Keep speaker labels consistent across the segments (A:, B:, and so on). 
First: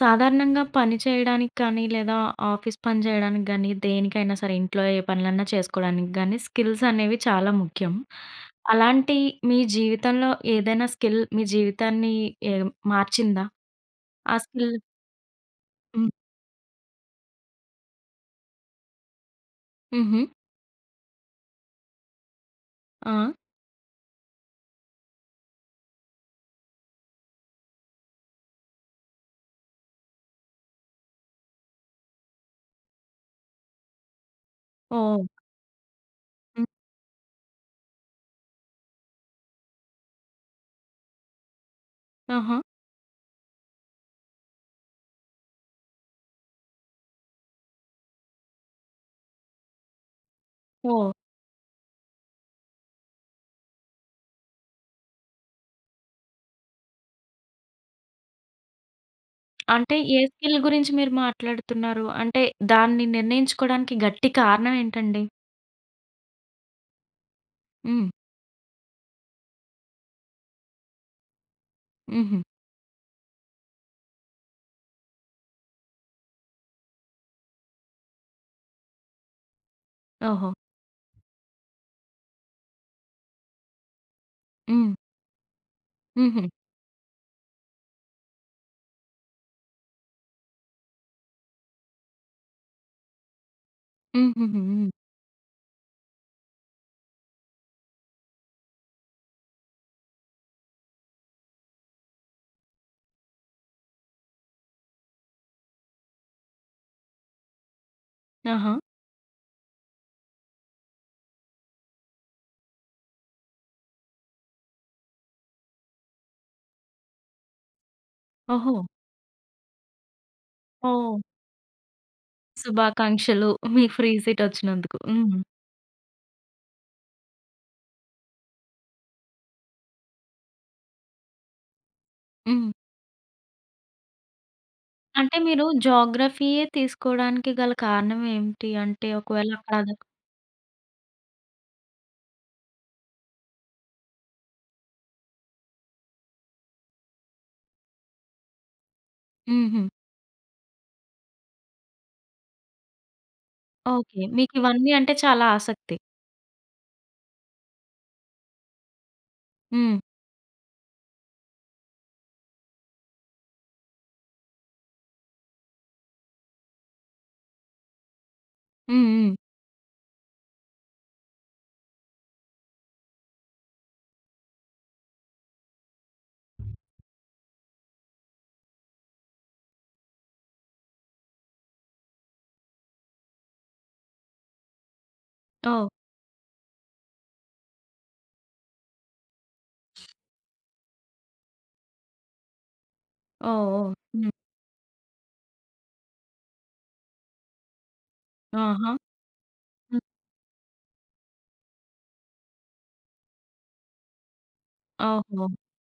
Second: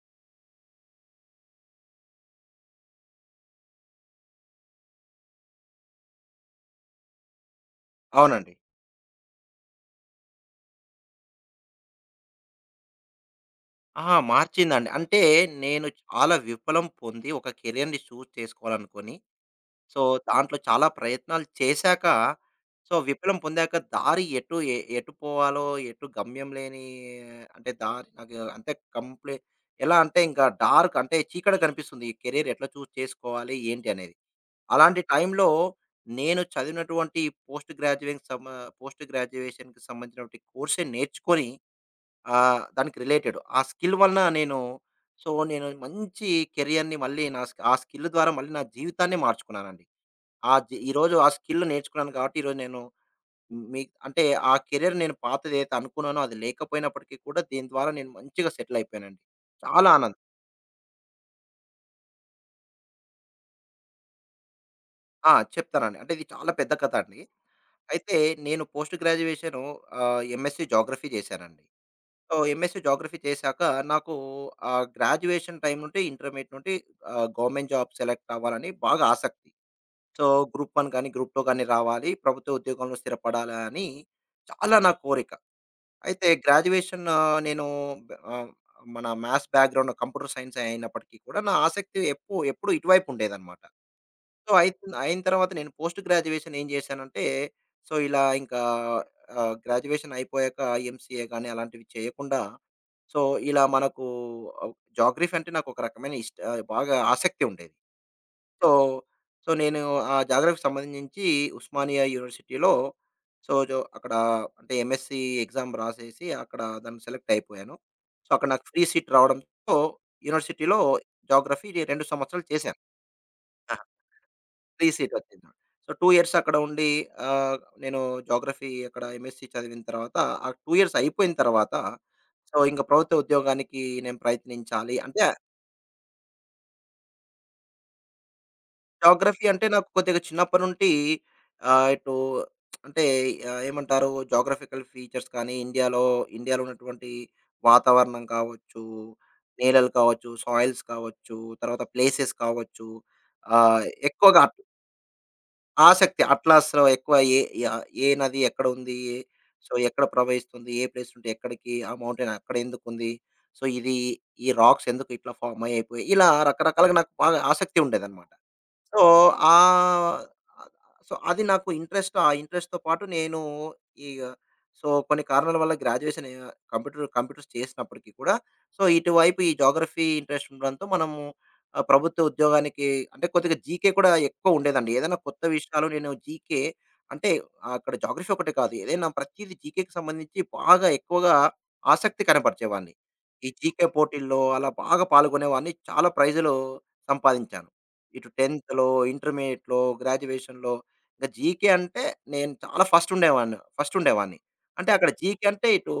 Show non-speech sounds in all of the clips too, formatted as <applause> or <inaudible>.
A: సాధారణంగా పని చేయడానికి కానీ, లేదా ఆఫీస్ పని చేయడానికి గానీ, దేనికైనా సరే ఇంట్లో ఏ పనులన్నా చేసుకోవడానికి గానీ, స్కిల్స్ అనేవి చాలా ముఖ్యం.
B: అవునండి.
A: అలాంటి మీ జీవితంలో ఏదైనా స్కిల్ మీ జీవితాన్ని ఏ మార్చిందా?
B: అహా!
A: ఆ స్కిల్.
B: మార్చిందండి. అంటే నేను
A: హ్మ్.
B: చాలా విఫలం పొంది ఒక కెరియర్‌ని చూజ్ చేసుకోవాలనుకోని, సో,
A: హుహు.
B: దాంట్లో చాలా ప్రయత్నాలు చేశాక, సో,
A: ఆ!
B: విఫలం పొందాక దారి ఎటు పోవాలో, ఎటు గమ్యం లేని అంటే దారి నాకు అంటే కంప్లీ ఎలా అంటే ఇంకా డార్క్ అంటే చీకటి కనిపిస్తుంది. ఈ కెరియర్ ఎట్లా చూజ్ చేసుకోవాలి, ఏంటి అనేది. అలాంటి
A: ఓహ్!
B: టైంలో నేను
A: హ్మ్.
B: చదివినటువంటి పోస్ట్ గ్రాడ్యుయేషన్ సమ పోస్ట్ గ్రాడ్యుయేషన్‌కి సంబంధించినటువంటి కోర్సే నేర్చుకొని ఆ!
A: ఆహా!
B: దానికి రిలేటెడ్. ఆ స్కిల్ వలన నేను సో, నేను మంచి కెరియర్‌ని మళ్ళీ నా ఆ స్కిల్ ద్వారా మళ్ళీ నా జీవితాన్నే మార్చుకున్నానండి. ఆ జీ
A: ఓహ్!
B: ఈరోజు ఆ స్కిల్ నేర్చుకున్నాను కాబట్టి ఈరోజు నేను మీ అంటే ఆ కెరియర్ నేను పాతదేదైతే అనుకున్నానో అది లేకపోయినప్పటికీ కూడా దీని ద్వారా నేను మంచిగా సెటిల్ అయిపోయానండి. చాలా
A: అంటే
B: ఆనందం.
A: ఏ స్కిల్ గురించి మీరు మాట్లాడుతున్నారు? అంటే దాన్ని నిర్ణయించుకోవడానికి గట్టి కారణం ఏంటండి?
B: ఆ! చెప్తానండి. అంటే ఇది చాలా పెద్ద కథ అండి.
A: హ్మ్.
B: అయితే నేను ఎంఎస్‌సి జియోగ్రఫీ చేశానండి. సో,
A: హుహు.
B: ఎంఎస్‌సి జియోగ్రఫీ చేశాక నాకు గ్రాడ్యుయేషన్ టైమ్ నుండి, ఇంటర్మీడియేట్ నుండి గవర్నమెంట్ జాబ్ సెలెక్ట్ అవ్వాలని బాగా ఆసక్తి. సో,
A: ఓహో!
B: గ్రూప్ వన్ గాని, గ్రూప్ టూ గాని రావాలి. ప్రభుత్వ ఉద్యోగంలో స్థిరపడాలని చాలా నా
A: హ్మ్.
B: కోరిక. అయితే
A: హుహు.
B: గ్రాడ్యుయేషన్ ఆ, నేను ఆహ్, మన మ్యాథ్స్ బ్యాక్‌గ్రౌండ్ కంప్యూటర్ సైన్స్ అయినప్పటికీ కూడా, నా ఆసక్తి ఎప్పుడు ఇటువైపు ఉండేదన్నమాట. సో,
A: హుహుహు.
B: అయిత్
A: హ్మ్.
B: అయిన తర్వాత నేను పోస్ట్ గ్రాడ్యుయేషన్ ఏం జేశానంటే, సో, ఇలా ఇంకా గ్రాడ్యుయేషన్ అయిపోయాక ఎంసీఏ గాని అలాంటివి చేయకుండా, సో, ఇలా మనకు ఆహ్, జాగ్రఫీ అంటే నాకు ఒక రకమైన బాగా ఆసక్తి ఉండేది. సో,
A: ఆహా!
B: నేను ఆ జాగ్రఫీకి సంబంధించి ఉస్మానియా యూనివర్సిటీలో సో, జో అక్కడ అంటే ఎంఎస్‌సీ ఎగ్జామ్ రాసేసి అక్కడ దాంట్లో సెలెక్ట్ అయిపోయాను. సో, అక్కడ నాకు
A: ఓహో!
B: ఫ్రీ సీట్ రావడంతో యూనివర్సిటీలో
A: ఓహ్!
B: జాగ్రఫీ 2 సంవత్సరాలు చేశాను.
A: శుభాకాంక్షలు. మీకు ఫ్రీ సీట్
B: ఫ్రీ
A: వచ్చినందుకు.
B: సీట్
A: హ్మ్.
B: వచ్చింది. సో, 2 ఇయర్స్ అక్కడ ఉండి ఆహ్, నేను జాగ్రఫీ అక్కడ ఎంఎస్సీ చదివిన తర్వాత ఆ 2 ఇయర్స్ అయిపోయిన తర్వాత, సో,
A: హ్మ్.
B: ఇంక ప్రభుత్వ ఉద్యోగానికి నేను ప్రయత్నించాలి. అంటే
A: అంటే మీరు జోగ్రఫీయే తీసుకోవడానికి గల కారణం ఏంటి? అంటే
B: జాగ్రఫీ
A: ఒకవేళ
B: అంటే
A: అక్కడ
B: నాకు
A: అదొక.
B: కొద్దిగా చిన్నప్పటి నుండి ఇటు అంటే ఏమంటారు జాగ్రఫికల్ ఫీచర్స్ కానీ, ఇండియాలో ఇండియాలో ఉన్నటువంటి వాతావరణం కావచ్చు,
A: హుహు.
B: నేలలు కావచ్చు, సాయిల్స్ కావచ్చు, తర్వాత ప్లేసెస్ కావచ్చు. ఆహ్,
A: ఓకే.
B: ఎక్కువగా
A: మీకివన్నీ అంటే చాలా ఆసక్తి.
B: ఆసక్తి. అట్లాస్‌లో ఎక్కువ ఏ నది ఎక్కడుంది? సో,
A: హ్మ్.
B: ఎక్కడ ప్రవహిస్తుంది? ఏ ప్లేస్ ఉంటే ఎక్కడికి? ఆ మౌంటైన్ అక్కడెందుకుంది? సో, ఇది ఈ రాక్స్ ఎందుకు ఇట్లా ఫార్మ్ అయ్యిపోయాయి? ఇలా రకరకాలుగా నాకు బాగా ఆసక్తి ఉండేదన్నమాట. సో,
A: హ్మ్. హ్మ్.
B: ఆహ్, సో, అది నాకు ఇంట్రెస్ట్. ఆ ఇంట్రెస్ట్‌తో పాటు నేను ఇగ సో, కొన్ని కారణాల వల్ల గ్రాడ్యుయేషన్ కంప్యూటర్స్ చేసినప్పటికీ కూడా, సో, ఇటువైపు ఈ జియోగ్రఫీ ఇంట్రెస్ట్ ఉండడంతో మనము ప్రభుత్వ ఉద్యోగానికి అంటే కొద్దిగా జీకే కూడా ఎక్కువ ఉండేదండి. ఏదైనా కొత్త విషయాలు
A: ఓహ్!
B: నేను జీకే అంటే అక్కడ జియోగ్రఫీ ఒకటే కాదు. ఏదైనా ప్రతీది జీకేకి సంబంధించి బాగా ఎక్కువగా ఆసక్తి కనపరిచేవాడిని. ఈ
A: ఓహ్!
B: జీకే
A: ఓహ్! హ్మ్.
B: పోటీల్లో అలా బాగా పాల్గొనేవాడిని. చాలా ప్రైజులు సంపాదించాను. ఇటు 10థ్‌లో,
A: ఆహా!
B: ఇంటర్మీడియేట్‌లో,
A: హ్మ్.
B: గ్రాడ్యుయేషన్‌లో ఇంక జీకే అంటే నేను చాలా ఫస్ట్ ఉండేవాడిని. ఫస్ట్ ఉండేవాడిని. అంటే అక్కడ జీకే
A: ఓహో!
B: అంటే ఇటు,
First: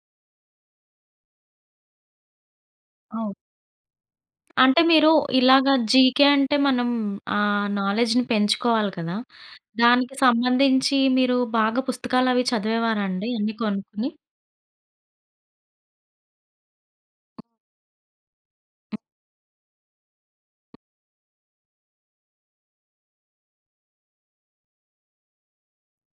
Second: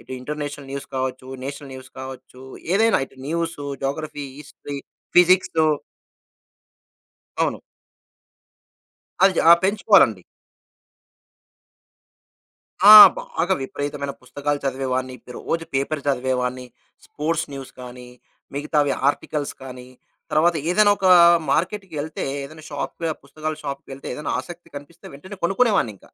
B: ఇటు ఇంటర్నేషనల్ న్యూస్ కావచ్చు, నేషనల్ న్యూస్ కావచ్చు, ఏదైనా ఇటు
A: ఓహ్!
B: న్యూసు, జోగ్రఫీ, హిస్టరీ,
A: అంటే మీరు
B: ఫిజిక్సు.
A: ఇలాగ జీకే అంటే మనం ఆ
B: అవును.
A: నాలెడ్జ్‌ని పెంచుకోవాలి కదా!
B: అది
A: దానికి
B: పెంచుకోవాలండి.
A: సంబంధించి మీరు బాగా పుస్తకాలవి
B: ఆ!
A: చదివేవారా అండి? అన్నీ
B: బాగా
A: కొనుక్కొని?
B: విపరీతమైన పుస్తకాలు చదివేవాడిని. రోజు పేపర్ చదివేవాడిని. స్పోర్ట్స్ న్యూస్ కానీ, మిగతావి ఆర్టికల్స్ కానీ, తర్వాత ఏదైనా ఒక మార్కెట్‌కి ఎళ్తే, ఏదైనా షాప్‌కి పుస్తకాల షాప్‌కి ఎళ్తే ఏదైనా ఆసక్తి కనిపిస్తే వెంటనే కొనుక్కునేవాడినింక.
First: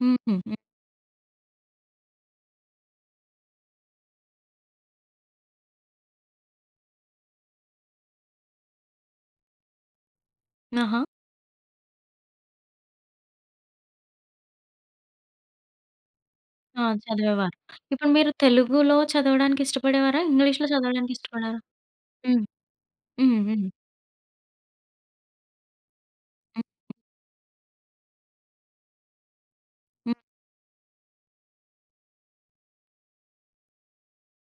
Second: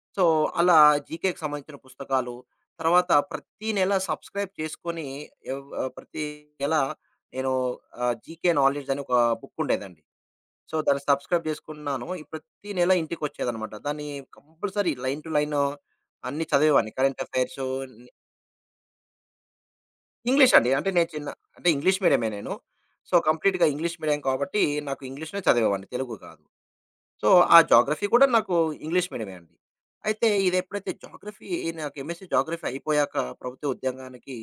A: హుహు.
B: సో,
A: హ్మ్.
B: అలా జీకేకి సంబంధించిన పుస్తకాలు, తర్వాత ప్రతి నెల సబ్‌స్క్రైబ్ చేసుకొని ప్రతి నెల నేను 'జీకే నాలెడ్జ్' అని ఒక బుక్ ఉండేదండి. సో,
A: ఆహా!
B: దాన్ని సబ్‌స్క్రైబ్ చేసుకున్నాను. ఈ ప్రతి నెల ఇంటికొచ్చేదనమాట. దాన్ని కంపల్సరీ లైన్ టు లైన్ అన్నీ
A: ఆ!
B: చదివేవాడిని. కరెంట్
A: చదివేవారు.
B: అఫైర్సు. ని
A: ఇప్పుడు మీరు తెలుగులో చదవడానికి ఇష్టపడేవారా?
B: ఇంగ్లీష్
A: ఇంగ్లీష్‌లో
B: అండి. అంటే నేను
A: చదవడానికి
B: చిన్న
A: ఇష్టపడారా?
B: అంటే ఇంగ్లీష్ మీడియమే
A: హ్మ్.
B: నేను. సో,
A: హ్మ్.
B: కంప్లీట్‌గా
A: హ్మ్.
B: ఇంగ్లీష్ మీడియం కాబట్టి నాకు ఇంగ్లీష్‌నే చదివేవాడిని, తెలుగు కాదు.
A: హ్మ్.
B: సో, ఆ జోగ్రఫీ కూడా నాకు ఇంగ్లీష్ మీడియమే అండి.
A: హ్మ్.
B: అయితే ఇదెప్పుడైతే జోగ్రఫీ నాకు ఎంఎస్‌సీ జోగ్రఫీ అయిపోయాక ప్రభుత్వ ఉద్యోగానికి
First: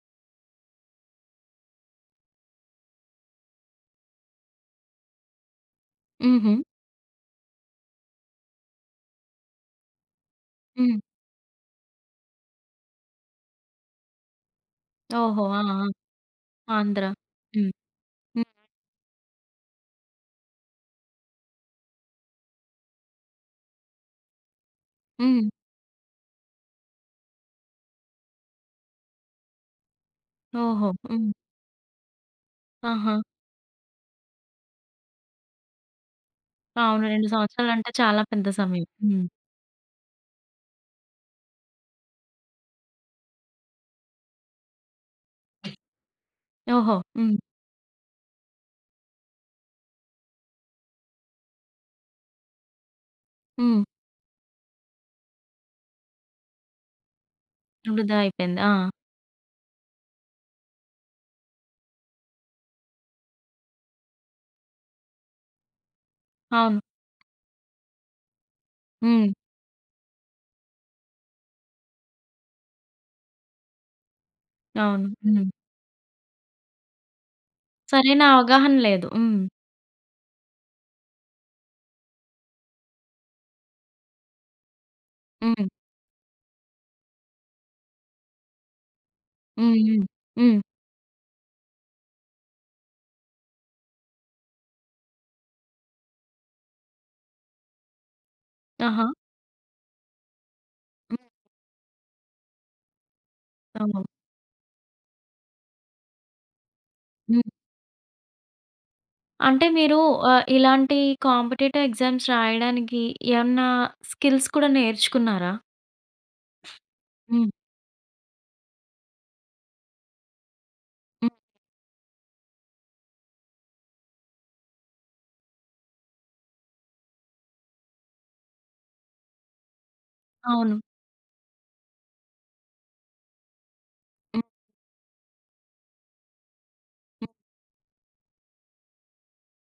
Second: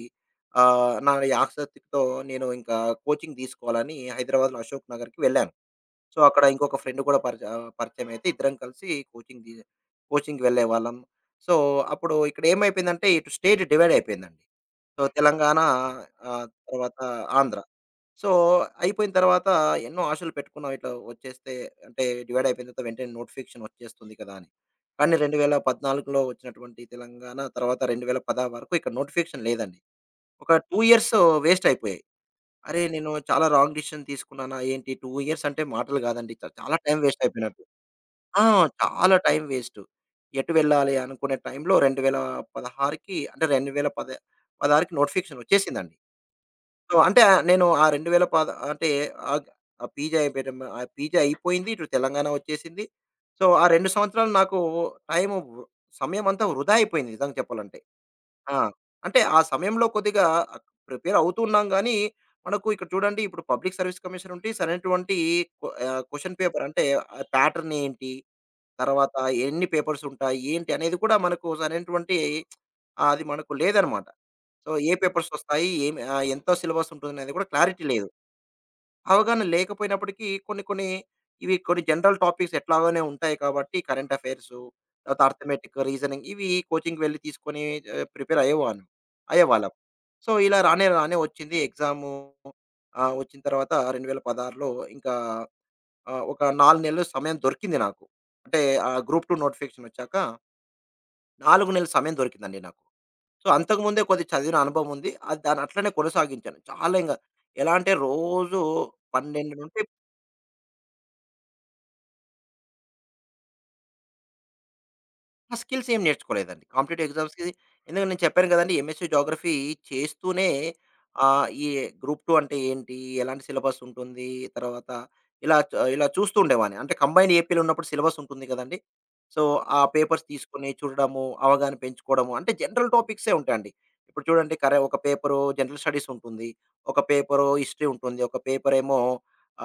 B: నా ఈ ఆసక్తితో నేను ఇంకా కోచింగ్ తీసుకోవాలని హైదరాబాద్‌లో అశోక్ నగర్‌కి వెళ్ళాను. సో, అక్కడ
A: హుహు.
B: ఇంకొక ఫ్రెండ్ కూడా పరిచయం అయితే ఇద్దరం కలిసి కోచింగ్‌కి
A: హ్మ్.
B: వెళ్ళేవాళ్ళం. సో, అప్పుడు ఇక్కడ ఏమైపోయిందంటే ఇటు స్టేట్ డివైడ్ అయిపోయిందండి. సో,
A: ఓహో!
B: తెలంగాణ
A: ఆ! ఆ!
B: తర్వాత
A: ఆంధ్ర.
B: ఆంధ్ర.
A: హ్మ్.
B: సో,
A: హ్మ్.
B: అయిపోయిన తర్వాత ఎన్నో ఆశలు పెట్టుకున్నాం. ఇట్లా వచ్చేస్తే అంటే డివైడ్ అయిపోయిన తర్వాత వెంటనే నోటిఫికేషన్ వచ్చేస్తుంది కదా అని. కానీ
A: హ్మ్.
B: 2014లో వచ్చినటువంటి తెలంగాణ తర్వాత 2016 వరకు ఇక్కడ నోటిఫికేషన్ లేదండి. ఒక 2
A: ఓహో!
B: ఇయర్స్
A: హ్మ్.
B: వేస్ట్ అయిపోయాయి. అరే! నేను
A: ఆహా!
B: చాలా రాంగ్ డిసిషన్ తీసుకున్నానా ఏంటి? 2 ఇయర్స్ అంటే మాటలు కాదండి. చాలా టైం
A: అవును.
B: వేస్ట్
A: 2
B: అయిపోయినట్టు.
A: సంవత్సరాలంటే చాలా
B: ఆ!
A: పెద్ద సమయం.
B: చాలా
A: హ్మ్.
B: Time waste. ఎటు వెళ్ళాలి అనుకునే టైంలో 2016కి అంటే 2016 16కి నోటిఫికేషన్ వచ్చేసిందండి. సో,
A: ఓహో!
B: అంటే
A: హ్మ్.
B: నేను ఆ 2010 అంటే ఆహ్, ఆ పీజీ అయిపోయింది. ఇటు తెలంగాణ వచ్చేసింది. సో, ఆ
A: హ్మ్.
B: 2 సంవత్సరాలు నాకు టైము సమయం అంతా వృధా అయిపోయింది నిజంగా చెప్పాలంటే.
A: వృధా
B: ఆ!
A: అయిపోయింది. ఆ!
B: అంటే ఆ సమయంలో కొద్దిగా ప్రిపేర్ అవుతున్నాం గానీ, మనకు ఇక్కడ చూడండి ఇప్పుడు పబ్లిక్ సర్వీస్ కమిషన్ ఉంటే సరైనటువంటి క్వెషన్ పేపర్
A: అవును.
B: అంటే ఆ ప్యాటర్న్ ఏంటి? తర్వాత
A: హ్మ్.
B: ఎన్ని పేపర్స్ ఉంటాయి? ఏంటి? అనేది కూడా మనకు సరైనటువంటి ఆ, అది మనకు లేదనమాట. సో, ఏ
A: అవును.
B: పేపర్స్
A: హ్మ్.
B: వస్తాయి? ఏమి ఎంత సిలబస్ ఉంటుందనేది కూడా క్లారిటీ లేదు.
A: సరైన అవగాహన లేదు. హ్మ్.
B: అవగాహన లేకపోయినప్పటికీ కొన్ని కొన్ని ఇవి కొన్ని జనరల్ టాపిక్స్ ఎట్లాగోనే ఉంటాయి కాబట్టి కరెంట్ అఫైర్సు, తర్వాత
A: హ్మ్.
B: అర్థమెటిక్, రీజనింగ్ ఇవి కోచింగ్‌కి వెళ్లి తీసుకొని ప్రిపేర్ అయ్యేవాను. అయ్యేవాళ్ళం.
A: హ్మ్. హ్మ్.
B: సో, ఇలా
A: హ్మ్.
B: రానే రానే వచ్చింది ఎగ్జాము. వచ్చిన తర్వాత 2016లో ఇంకా ఒక 4 నెలలు సమయం దొరికింది నాకు. అంటే
A: ఆహా!
B: గ్రూప్ 2 నోటిఫికేషన్ వచ్చాక
A: హ్మ్.
B: 4 నెలల సమయం దొరికిందండి నాకు. సో, అంతకుముందే
A: అవును.
B: కొద్దిగా చదివిన అనుభవం ఉంది. అది దాన్నట్లనే కొనసాగించాను. చాలా
A: హ్మ్.
B: ఎలా అంటే రోజు 12
A: అంటే
B: నుండి
A: మీరు ఇలాంటి కాంపిటీటివ్ ఎగ్జామ్స్ రాయడానికి ఏమన్నా స్కిల్స్ కూడా నేర్చుకున్నారా?
B: ఆ స్కిల్స్ ఏం నేర్చుకోలేదండి. కాంపిటేటివ్ ఎగ్జామ్స్‌కి
A: హ్మ్.
B: ఎందుకంటే నేను చెప్పాను కదండీ! ఎంఎస్‌సి జియోగ్రఫీ చేస్తూనే
A: హ్మ్.
B: ఈ గ్రూప్ 2 అంటే ఏంటి? ఎలాంటి సిలబస్ ఉంటుంది? తర్వాత ఇలా చూస్తూ ఉండేవాడిని. అంటే కంబైన్డ్ ఏపీలో ఉన్నప్పుడు సిలబస్ ఉంటుంది కదండీ! సో, ఆ పేపర్స్ తీసుకొని
A: అవును.
B: చూడడము, అవగాహన పెంచుకోవడము. అంటే జనరల్ టాపిక్సే ఉంటాయండి. ఇప్పుడు
A: హ్మ్.
B: చూడండి కరే ఒక పేపరు జనరల్ స్టడీస్ ఉంటుంది. ఒక
A: హ్మ్.
B: పేపరు హిస్టరీ ఉంటుంది. ఒక పేపరేమో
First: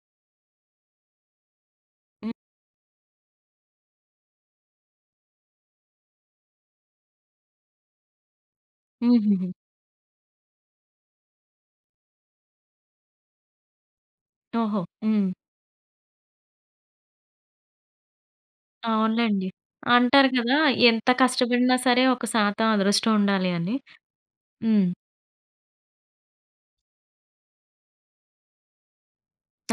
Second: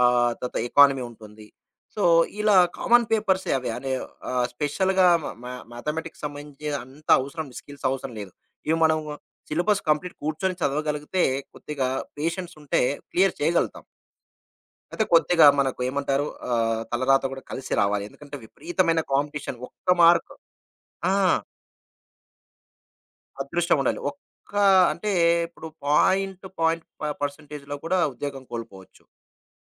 B: తర్వాత ఎకానమీ ఉంటుంది. సో,
A: హ్మ్.
B: ఇలా కామన్ పేపర్సే అవి. అనే స్పెషల్‌గా మ మ్యా మ్యాథమెటిక్స్ సంబంధించి అంత అవసరం స్కిల్స్ అవసరం లేదు. ఇవి మనము
A: హుహు.
B: సిలబస్ కంప్లీట్ కూర్చొని చదవగలిగితే కొద్దిగా పేషెన్స్ ఉంటే క్లియర్ చేయగలుగుతాం.
A: ఓహో!
B: అయితే
A: హ్మ్.
B: కొద్దిగా మనకు ఏమంటారు తలరాత కూడా కలిసి రావాలి. ఎందుకంటే విపరీతమైన
A: అవునులెండి.
B: కాంపిటీషన్ ఒక్క
A: అంటారు
B: మార్క్.
A: కదా! ఎంత
B: ఆ!
A: కష్టపడినా సరే ఒక శాతం అదృష్టం ఉండాలి
B: అదృష్టం
A: అని.
B: ఉండాలి. ఒక్క
A: హ్మ్.
B: అంటే ఇప్పుడు పాయింట్ పర్సెంటేజ్‌లో కూడా ఉద్యోగం కోల్పోవచ్చు.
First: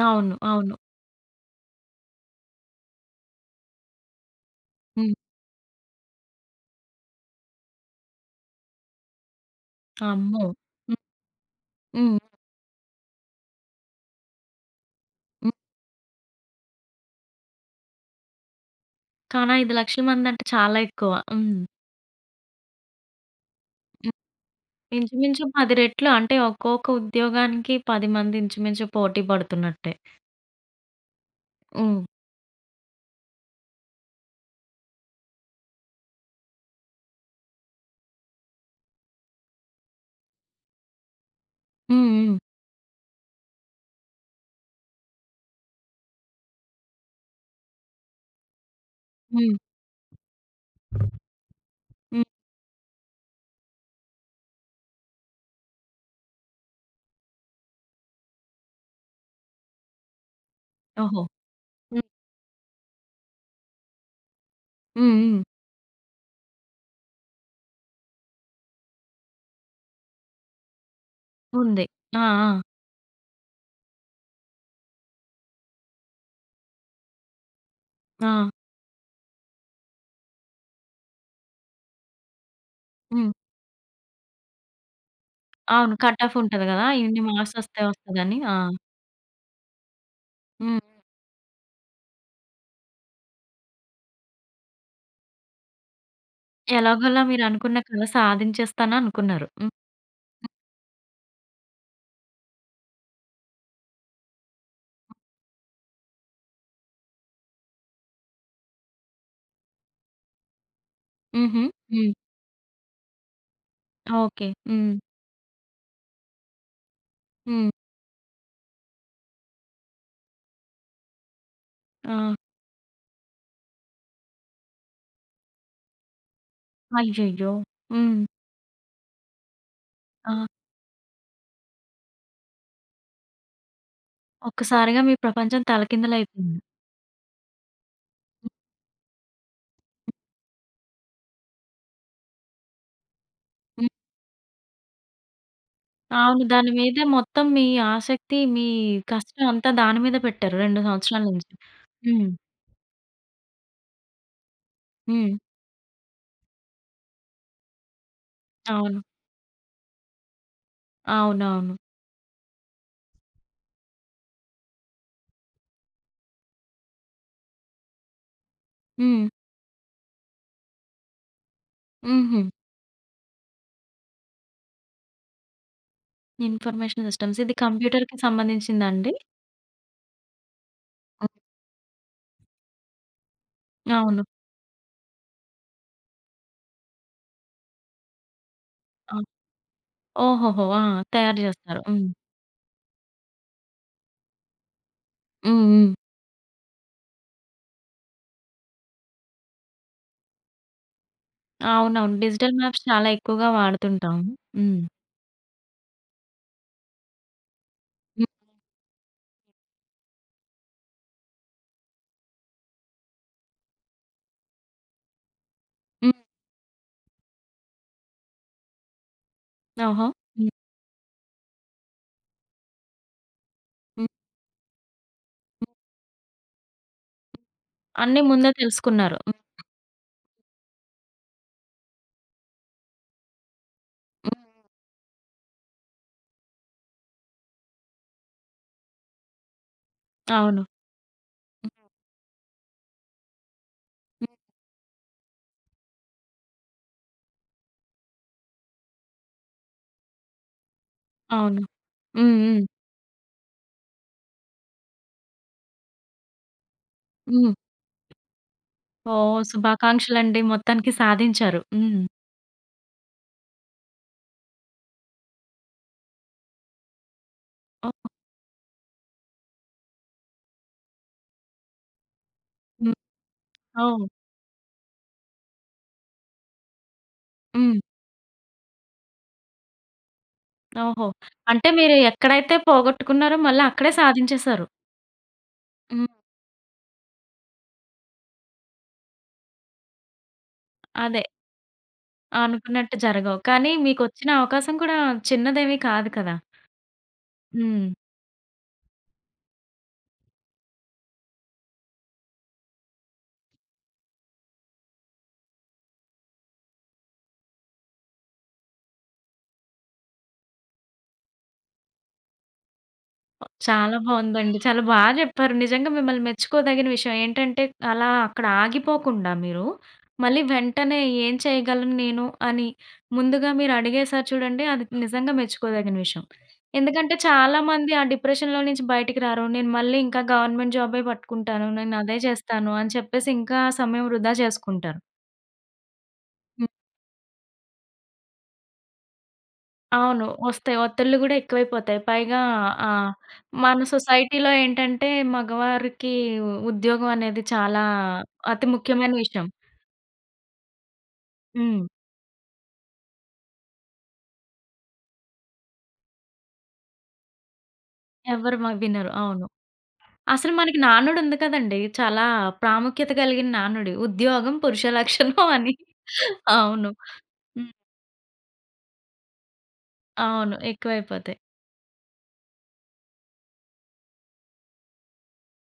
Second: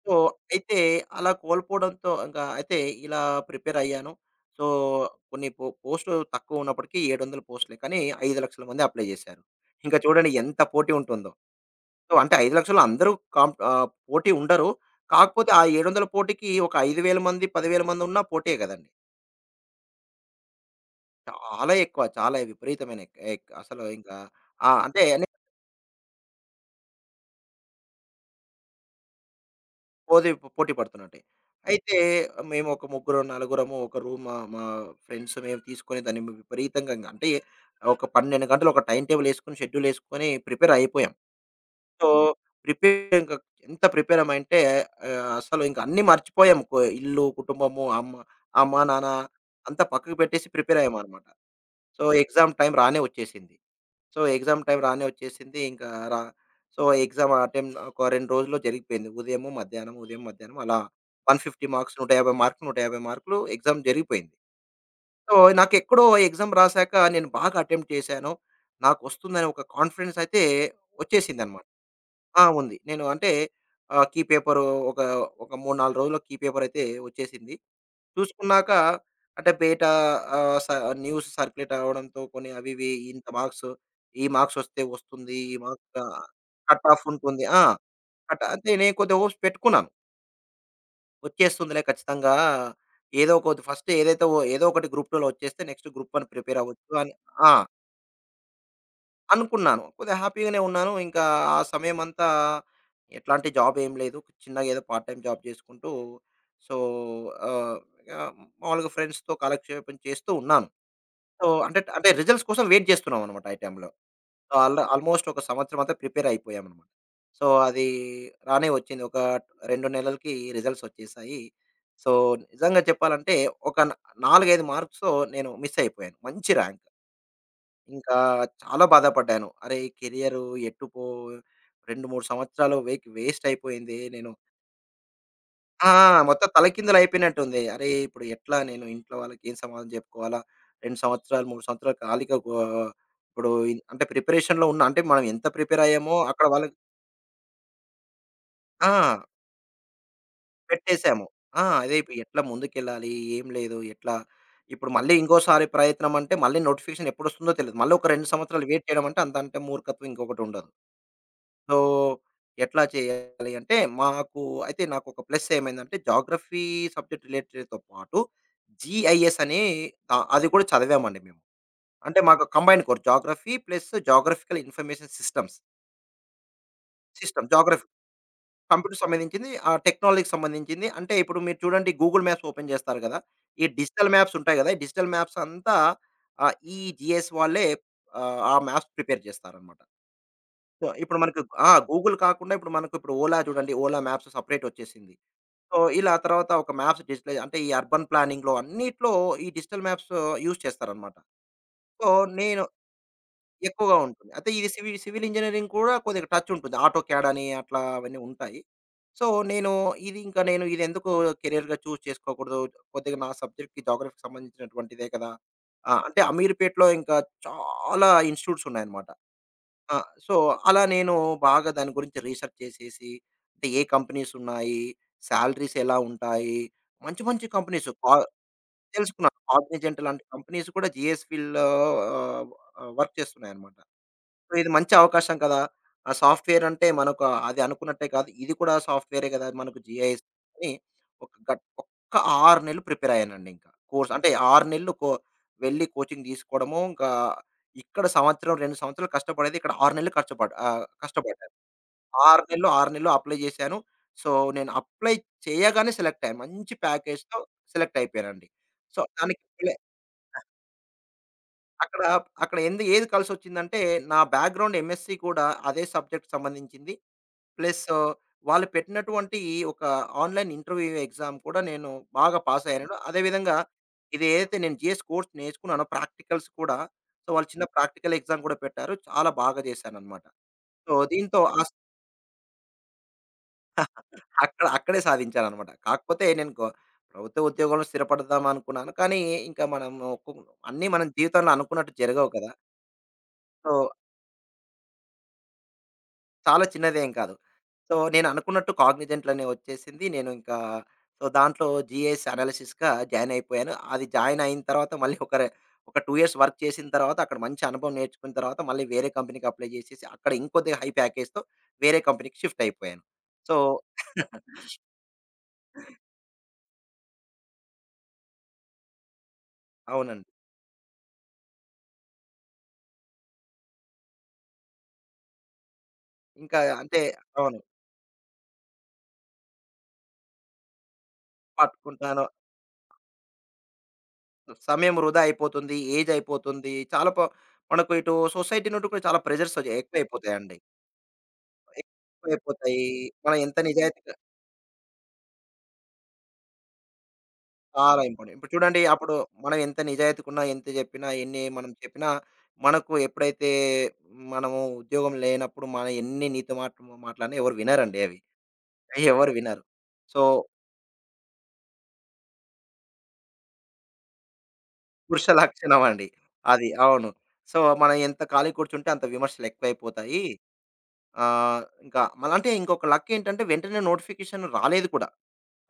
B: సో,
A: అవును. అవును.
B: అయితే అలా కోల్పోవడంతో ఇంకా అయితే ఇలా ప్రిపేర్ అయ్యాను. సో,
A: హ్మ్.
B: కొన్ని పోస్టులు తక్కువ ఉన్నప్పటికీ 700 పోస్టులే. కానీ 5,00,000 మంది అప్లై చేశారు. ఇంకా చూడండి
A: అమ్మో!
B: ఎంత పోటీ
A: హ్మ్.
B: ఉంటుందో. సో,
A: హ్మ్.
B: అంటే 5,00,000 అందరూ పోటీ ఉండరు. కాకపోతే
A: హ్మ్.
B: ఆ 700 పోటీకి ఒక 5,000 మంది, 10,000 మంది ఉన్నా పోటే కదండీ.
A: కానీ 5,00,000 మంది అంటే చాలా ఎక్కువ. హ్మ్.
B: చాలా ఎక్కువ. చాలా విపరీతమైన ఎక్ ఎక్ అసలు
A: హ్మ్.
B: ఇంకా ఆ! అంటే
A: ఇంచుమించు 10 రెట్లు అంటే ఒక్కొక్క ఉద్యోగానికి 10 మంది ఇంచుమించు పోటీ పడుతున్నట్టే.
B: పోది పోటీ పడుతున్నట్టే. అయితే
A: హ్మ్.
B: మేము ఒక ముగ్గురు, నలుగురము ఒక రూమ్ మా మా ఫ్రెండ్స్ మేము తీసుకొని దాన్ని విపరీతంగా అంటే ఒక 12 గంటలు ఒక టైమ్ టేబుల్ ఏసుకొని, షెడ్యూల్ ఏసుకొని ప్రిపేర్ అయిపోయాం. సో,
A: హ్మ్. హ్మ్.
B: ప్రిపేర్ ఇంక ఎంత ప్రిపేర్ అయ్యామంటే అసలు ఇంక అన్నీ మర్చిపోయాము. ఇల్లు, కుటుంబము, అమ్మ అమ్మ, నాన్న
A: హ్మ్.
B: అంతా పక్కకు పెట్టేసి ప్రిపేర్ అయ్యామనమాట. సో,
A: హ్మ్.
B: ఎగ్జామ్ టైమ్ రానే వచ్చేసింది. సో, ఎగ్జామ్ టైమ్ రానే వచ్చేసింది. ఇంకా రా సో, ఎగ్జామ్ అటెంప్ట్ ఒక 2 రోజుల్లో జరిగిపోయింది. ఉదయము, మధ్యాహ్నం, ఉదయం, మధ్యాహ్నం అలా
A: ఓహో! హ్మ్.
B: 150 మార్కులు, 150 మార్కులు ఎగ్జామ్ జరిగిపోయింది.
A: హ్మ్.
B: సో,
A: హ్మ్.
B: నాకెక్కడో ఎగ్జామ్ రాసాక నేను బాగా అటెంప్ట్ చేశాను. నాకొస్తుందనే ఒక కాన్ఫిడెన్స్ అయితే వచ్చేసిందనమాట.
A: ఉంది. ఆ!
B: ఆ!
A: ఆ!
B: ఉంది. నేను అంటే కీ పేపరు ఒక, ఒక 3, 4 రోజుల్లో కీ పేపర్ అయితే వచ్చేసింది.
A: ఆ!
B: చూసుకున్నాక అంటే బయట ఆహ్, స న్యూస్ సర్క్యులేట్ అవ్వడంతో కొన్ని అవి ఇవి ఇంత
A: హ్మ్.
B: మార్క్స్, ఈ మార్క్స్ వస్తే వస్తుంది. ఈ
A: అవును.
B: మార్క్స్
A: కట్ ఆఫ్ ఉంటది గదా!
B: కట్ ఆఫ్
A: ఇన్ని
B: ఉంటుంది.
A: మార్క్స్
B: ఆ!
A: వస్తే వస్తదని.
B: కట్
A: ఆ!
B: అంటే నేను కొద్దిగా హోప్స్ పెట్టుకున్నాను.
A: హ్మ్.
B: వచ్చేస్తుందిలే ఖచ్చితంగా. ఏదో ఒకటి ఫస్ట్ ఏదైతే ఓ ఏదో ఒకటి గ్రూప్ 2లో వచ్చేస్తే నెక్స్ట్ గ్రూప్ 1 ప్రిపేర్ అవ్వచ్చు అని
A: ఎలాగోలా
B: ఆ!
A: మీరనుకున్న కల సాధించేస్తాననుకున్నారు. హ్మ్.
B: అనుకున్నాను. కొద్దిగా హ్యాపీగానే ఉన్నాను. ఇంకా ఆ సమయమంతా ఎట్లాంటి జాబ్ ఏం లేదు. చిన్నగా ఏదో పార్ట్ టైమ్ జాబ్ చేసుకుంటూ సో, ఆహ్, ఆహ్, మామూలుగా ఫ్రెండ్స్‌తో కాలక్షేపం చేస్తూ ఉన్నాను. సో,
A: హుహు.
B: అంటే అంటే
A: హ్మ్.
B: రిజల్ట్స్ కోసం వెయిట్ చేస్తున్నామనమాట ఈ టైంలో.
A: ఓకే.
B: సో,
A: హ్మ్.
B: ఆల్మోస్ట్ ఒక సంవత్సరం అంతా ప్రిపేర్ అయిపోయామనమాట. సో,
A: హ్మ్.
B: అది రానే వచ్చింది. ఒక 2 నెలలకి రిజల్ట్స్ వచ్చేసాయి. సో,
A: ఆ!
B: నిజంగా చెప్పాలంటే ఒక న 4, 5 మార్క్స్‌తో నేను మిస్ అయిపోయాను. మంచి ర్యాంక్.
A: అయ్యయ్యో!
B: ఇంకా
A: హ్మ్.
B: చాలా బాధపడ్డాను. అరే!
A: ఆ!
B: కెరియర్ ఎట్టుపో 2, 3 సంవత్సరాలు వేక్ వేస్ట్ అయిపోయింది. నేను
A: ఒక్కసారిగా మీ ప్రపంచం
B: ఆ! మొత్తం
A: తలకిందలైపోయింది.
B: తలకిందులయిపోయినట్టుంది. అరే! ఇప్పుడు ఎట్లా నేను ఇంట్లో వాళ్ళకి ఏం సమాధానం చెప్పుకోవాలా? 2 సంవత్సరాలు, 3 సంవత్సరాలు ఖాళీగా ఇప్పుడు
A: హ్మ్.
B: అంటే ప్రిపరేషన్‌లో ఉన్న అంటే మనం ఎంత ప్రిపేర్ అయ్యామో
A: అవును.
B: అక్కడ
A: దాని
B: వాళ్ళకి
A: మీదే మొత్తం మీ ఆసక్తి, మీ
B: ఆ!
A: కష్టం అంతా దాని మీద పెట్టారు 2 సంవత్సరాల
B: పెట్టేసాము.
A: నుంచి.
B: ఆ! అదే ఇప్పుడు
A: హ్మ్.
B: ఎట్లా ముందుకెళ్ళాలి? ఏం లేదు ఎట్లా? ఇప్పుడు మళ్ళీ
A: హ్మ్.
B: ఇంకోసారి ప్రయత్నం అంటే మళ్ళీ నోటిఫికేషన్ ఎప్పుడొస్తుందో తెలీదు. మళ్ళీ ఒక 2 సంవత్సరాలు వెయిట్
A: అవును.
B: చేయడం అంటే అంత అంటే మూర్ఖత్వం ఇంకొకటి ఉండదు.
A: అవునవును.
B: సో, ఎట్లా చేయాలి అంటే, మాకు అయితే నాకొక ప్లస్ ఏమైందంటే, జాగ్రఫీ సబ్జెక్ట్ రిలేటెడ్‌తో పాటు
A: హ్మ్.
B: జీఐఎస్ అని అది కూడా చదివామండి మేము. అంటే
A: హుహు.
B: మాకు combined course geography plus geographical information systems.
A: Information systems.
B: System
A: ఇది
B: జాగ్రఫీ
A: కంప్యూటర్‌కి సంబంధించిందా
B: కంప్యూటర్‌కి
A: అండి?
B: సంబంధించింది, టెక్నాలజీకి సంబంధించింది. అంటే
A: హ్మ్.
B: ఇప్పుడు మీరు చూడండి గూగుల్ మ్యాప్స్ ఓపెన్ చేస్తారు కదా! ఈ డిజిటల్
A: అవును.
B: మ్యాప్స్ ఉంటాయి కదా! ఈ డిజిటల్ మ్యాప్స్ అంతా ఈ జీఎస్ వాళ్ళే ఆ మ్యాప్స్
A: ఆ!
B: ప్రిపేర్ చేస్తారన్నమాట.
A: ఓహోహో! ఆ!
B: సో, ఇప్పుడు
A: తయారు
B: మనకు ఆ!
A: జేస్తారు. హ్మ్.
B: గూగుల్ కాకుండా ఇప్పుడు మనకు ఇప్పుడు ఓలా చూడండి. ఓలా మ్యాప్స్ సెపరేట్ వచ్చేసింది.
A: హ్మ్.
B: సో,
A: హ్మ్.
B: ఇలా తర్వాత ఒక మ్యాప్స్ డిజిటలైజ్ అంటే ఈ అర్బన్ ప్లానింగ్‌లో అన్నిట్లో ఈ డిజిటల్ మ్యాప్స్ యూజ్ చేస్తారనమాట. సో,
A: అవునవును. డిజిటల్
B: నేను
A: మ్యాప్స్ చాలా ఎక్కువగా
B: ఎక్కువగా
A: వాడుతుంటాం.
B: ఉంటుంది. అయితే ఇది
A: హ్మ్.
B: సివిల్ ఇంజినీరింగ్ కూడా కొద్దిగా టచ్ ఉంటుంది. ఆటో క్యాడ్ అని అట్లా అవన్నీ
A: హ్మ్.
B: ఉంటాయి. సో, నేను ఇది ఇంకా నేను ఇది ఎందుకు కెరియర్‌గా చూజ్ చేసుకోకూడదు. కొద్దిగా నా సబ్జెక్ట్‌కి జాగ్రఫీకి సంబంధించినటువంటిదే కదా! ఆ!
A: హ్మ్.
B: అంటే అమీర్‌పేట్‌లో ఇంకా చాలా ఇన్స్టిట్యూట్స్ ఉన్నాయన్నమాట. ఆ!
A: ఓహో!
B: సో,
A: హ్మ్.
B: అలా నేను బాగా దాని గురించి రీసెర్చ్ చేసేసి, అంటే ఏ
A: హ్మ్.
B: కంపెనీస్ ఉన్నాయి,
A: హ్మ్.
B: సాలరీస్ ఎలా ఉంటాయి, మంచి మంచి కంపెనీస్ కా
A: అన్నీ ముందే తెలుసుకున్నారు.
B: తెలుసుకున్నాను.
A: హ్మ్.
B: కాగ్నిజెంట్ లాంటి కంపెనీస్ కూడా జీఎస్ ఫీల్డ్‌లో వర్క్ చేస్తున్నాయన్నమాట. సో,
A: హ్మ్.
B: ఇది మంచి అవకాశం కదా! ఆ సాఫ్ట్‌వేర్ అంటే మనకు అది అనుకున్నట్టే కాదు. ఇది కూడా సాఫ్ట్‌వేరే కదా! మనకు జీఐఎస్
A: అవును.
B: అని ఒక గట్
A: హ్మ్.
B: ఒక్క 6 నెలలు ప్రిపేర్ అయ్యానండి ఇంకా. కోర్స్ అంటే
A: హ్మ్.
B: 6 నెలలు కో వెళ్లి కోచింగ్ తీసుకోవడము. ఇంకా ఇక్కడ సంవత్సరం, 2 సంవత్సరాలు కష్టపడేది ఇక్కడ 6 నెలలు కష్టపడ్డాను.
A: అవును. హ్మ్.
B: 6
A: హ్మ్.
B: నెలలు, 6 నెలలు అప్లై చేశాను. సో, నేను అప్లై చేయగానే సెలెక్ట్ అయ్యాను. మంచి ప్యాకేజ్‌తో
A: హ్మ్.
B: సెలెక్ట్ అయిపోయానండి. సో,
A: ఓహ్!
B: దానికి
A: శుభాకాంక్షలండి. మొత్తానికి సాధించారు. హ్మ్.
B: అక్కడ అక్కడ ఏది కలిసొచ్చిందంటే, నా బ్యాక్‌గ్రౌండ్ ఎంఎస్‌సి కూడా అదే సబ్జెక్ట్‌కి సంబంధించింది. ప్లస్
A: ఓహ్!
B: వాళ్ళు పెట్టినటువంటి ఒక ఆన్‌లైన్ ఇంటర్వ్యూ ఎగ్జామ్ కూడా నేను బాగా పాసయ్యాను.
A: హ్మ్.
B: అదే విధంగా
A: ఓహ్!
B: ఇది ఏదైతే నేను జీఎస్ కోర్స్ నేర్చుకున్నానో ప్రాక్టికల్స్ కూడా, సో వాళ్ళు చిన్న
A: హ్మ్.
B: ప్రాక్టికల్ ఎగ్జామ్ కూడా పెట్టారు. చాలా బాగా చేశాననమాట. సో
A: ఓహో!
B: దీంతో
A: అంటే మీరు ఎక్కడైతే పోగొట్టుకున్నారో మళ్ళీ అక్కడే
B: <laughs>
A: సాధించేసారు.
B: అక్కడే సాధించాననమాట.
A: హ్మ్.
B: కాకపోతే నేను ప్రభుత్వ ఉద్యోగంలో స్థిరపడదాం అనుకున్నాను. కానీ ఇంకా మనం ఒక్కొ అన్నీ మనం
A: అదే.
B: జీవితంలో అనుకున్నట్టు జరగవు కదా!
A: అనుకున్నట్టు జరగవు. కానీ
B: సో
A: మీకొచ్చిన అవకాశం కూడా చిన్నదేమీ కాదు కదా!
B: చాలా చిన్నదేం కాదు.
A: హ్మ్.
B: సో, నేననుకున్నట్టు కాగ్నిజెంట్‌లోనే వచ్చేసింది. నేను ఇంకా సో, దాంట్లో జీఎస్ అనాలిసిస్‌గా జాయిన్ అయిపోయాను. అది జాయిన్ అయిన తర్వాత మళ్ళీ ఒక 2 ఇయర్స్ వర్క్ చేసిన తర్వాత అక్కడ మంచి అనుభవం నేర్చుకున్న తర్వాత మళ్ళీ వేరే కంపెనీకి అప్లై చేసేసి అక్కడ ఇంకొద్దిగా హై ప్యాకేజ్‌తో వేరే కంపెనీకి షిఫ్ట్ అయిపోయాను. సో
A: చాలా బావుందండి.
B: <laughs>
A: చాలా బా జెప్పారు. నిజంగా మిమ్మల్ని మెచ్చుకోదగిన విషయం ఏంటంటే, అలా అక్కడ ఆగిపోకుండా మీరు,
B: అవునండి.
A: మళ్ళీ వెంటనే ఏం చేయగలను నేను అని ముందుగా మీరు అడిగేసారు చూడండి, అది నిజంగా మెచ్చుకోదగిన విషయం.
B: ఇంకా అంటే
A: ఎందుకంటే
B: అవును.
A: చాలామంది ఆ డిప్రెషన్‌లో నుంచి బయటికి రారు. నేను మళ్ళీ ఇంకా గవర్నమెంట్ జాబే పట్టుకుంటాను. నేను అదే
B: పట్టుకుంటాను.
A: చేస్తాను అని చెప్పేసి ఇంకా సమయం వృధా
B: సమయం
A: చేసుకుంటారు.
B: వృధా అయిపోతుంది. ఏజ్ అయిపోతుంది. చాలా మనకు ఇటు సొసైటీ నుండి కూడా చాలా ప్రెషర్స్
A: అవును.
B: ఎక్కువైపోతాయండి.
A: వస్తాయి. ఒత్తిళ్ళు గూడా ఎక్కువైపోతాయి. పైగా
B: ఎక్కువైపోతాయి.
A: ఆహ్,
B: మనం ఎంత
A: మన
B: నిజాయితీగా
A: సొసైటీలో ఏంటంటే మగవారికి ఉద్యోగం అనేది చాలా
B: చాలా ఇంపార్టెంట్. ఇప్పుడు
A: అతి
B: చూడండి అప్పుడు
A: ముఖ్యమైన విషయం.
B: మనం ఎంత నిజాయితీగున్నా, ఎంత చెప్పినా, ఎన్ని మనం
A: హ్మ్.
B: చెప్పినా, మనకు ఎప్పుడైతే మనము ఉద్యోగం లేనప్పుడు మన ఎన్ని నీతి మాటలన్నా ఎవరు వినరండి అవి.
A: ఎవ్వరు వినరు.
B: ఎవరు
A: అవును.
B: వినరు. సో,
A: అసలు మనకి నానుడు ఉంది కదండీ. చాలా ప్రాముఖ్యత కలిగిన నానుడి. ఉద్యోగం పురుష
B: పురుష
A: లక్షణం అని.
B: లక్షణం అండి అది.
A: అవును.
B: అవును. సో,
A: హ్మ్.
B: మనం ఎంత ఖాళీ కూర్చుంటే అంత విమర్శలు ఎక్కువైపోతాయి.
A: అవును. ఎక్కువైపోతాయి.
B: ఇంకా అంటే ఇంకొక ఏంటంటే వెంటనే నోటిఫికేషన్ రాలేదు కూడా.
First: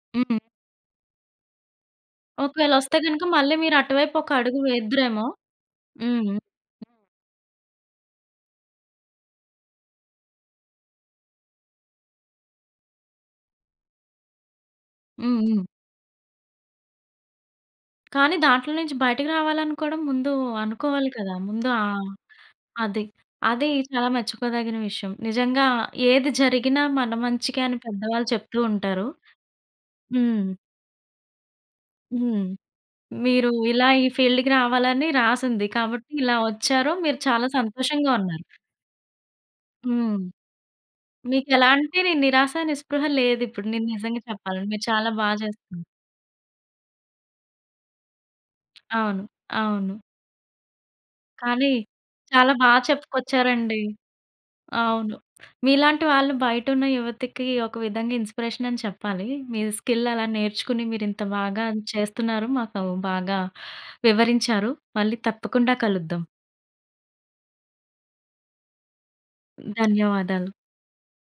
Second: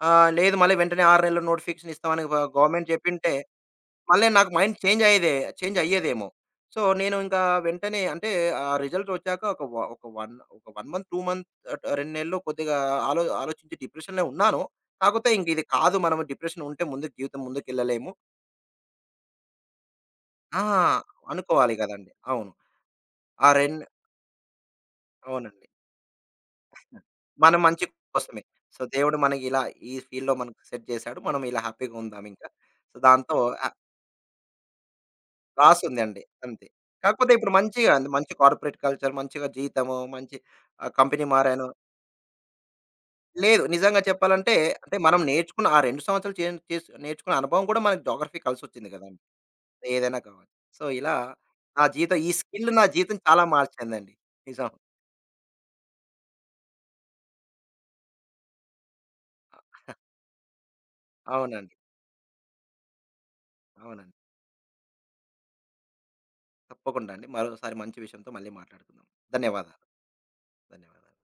A: హ్మ్.
B: లేదు మళ్ళీ వెంటనే 6 నెలల నోటిఫికేషన్ ఇస్తామని
A: ఒకవేళ
B: గవర్నమెంట్
A: వస్తే గనుక
B: చెప్పింటే
A: మళ్ళీ మీరు అటువైపు
B: మళ్ళీ
A: ఒక
B: నాకు
A: అడుగు
B: మైండ్ చేంజ్
A: వేద్దురేమో.
B: అయ్యేదే చేంజ్ అయ్యేదేమో.
A: హ్మ్.
B: సో, నేను ఇంకా వెంటనే అంటే ఆ రిజల్ట్ వచ్చాక ఒక వ ఒక 1 ఒక 1 మంత్, 2 మంత్ అట్ 2 నెలలు కొద్దిగా ఆలోచించి డిప్రెషన్‌లో ఉన్నాను. కాకపోతే
A: హ్మ్.
B: ఇంక
A: హ్మ్.
B: ఇది కాదు మనము డిప్రెషన్ ఉంటే ముందుకు జీవితం ముందుకెళ్ళలేము.
A: కానీ దాంట్లో నుంచి బయటకి రావాలని కూడా ముందు
B: ఆ!
A: అనుకోవాలి కదా! ముందు
B: అనుకోవాలి
A: ఆ
B: గదండీ. అవును.
A: అది.
B: ఆ
A: అది
B: రెన్
A: చాలా మెచ్చుకోదగిన విషయం. నిజంగా
B: అవునండి.
A: ఏది జరిగినా మన
B: మన
A: మంచికే అని
B: మంచి
A: పెద్దవాళ్ళు
B: కోసమే.
A: చెప్తూ
B: సో,
A: ఉంటారు.
B: దేవుడు మనకి ఇలా ఈ ఫీల్డ్‌లో
A: హ్మ్.
B: మనకు సెట్ చేసాడు. మనం ఇలా హ్యాపీగా ఉందాం
A: హ్మ్.
B: ఇంకా. సో, దాంతో
A: మీరు
B: ఆ
A: ఇలా ఈ ఫీల్డ్‌కి రావాలని రాసుంది. కాబట్టి
B: రాసుందండి.
A: ఇలా
B: అంతే.
A: వచ్చారు. మీరు
B: కాకపోతే
A: చాలా
B: ఇప్పుడు మంచిగా అండి.
A: సంతోషంగా
B: మంచి
A: ఉన్నారు.
B: కార్పొరేట్ కల్చర్, మంచిగా జీతము,
A: హ్మ్.
B: మంచి కంపెనీ మారాను.
A: మీకెలాంటి నిరాశ, నిస్పృహ
B: లేదు.
A: లేదిప్పుడు నేను
B: నిజంగా
A: నిజంగా
B: చెప్పాలంటే
A: చెప్పాలంటే. మీరు
B: అంటే
A: చాలా
B: మనం
A: బా
B: నేర్చుకున్న ఆ
A: చేస్తున్నారు.
B: 2 సంవత్సరాలు చేన్ చేస్ నేర్చుకున్న అనుభవం కూడా మనకు జోగ్రఫీ కలిసొచ్చింది గదండీ.
A: అవును. అవును.
B: ఏదైనా కావచ్చు. సో, ఇలా
A: కానీ చాలా బా
B: నా జీవితం చాలా
A: చెప్పుకొచ్చారండి.
B: మార్చిందండి. నిజం.
A: అవును. మీలాంటి వాళ్ళు బయటున్న యువతకి ఒక విధంగా ఇన్‌స్పిరేషన్ అని చెప్పాలి. మీ
B: అ
A: స్కిల్ అలా నేర్చుకుని మీరింత బాగా
B: అవునండి.
A: చేస్తున్నారు. మాకు బాగా
B: అవునండి.
A: వివరించారు. మళ్ళీ తప్పకుండా కలుద్దాం.
B: తప్పకుండా అండి. మరోసారి మంచి విషయంతో మళ్ళీ మాట్లాడుకుందాం. ధన్యవాదాలు.
A: ధన్యవాదాలు.
B: ధన్యవాదాలు.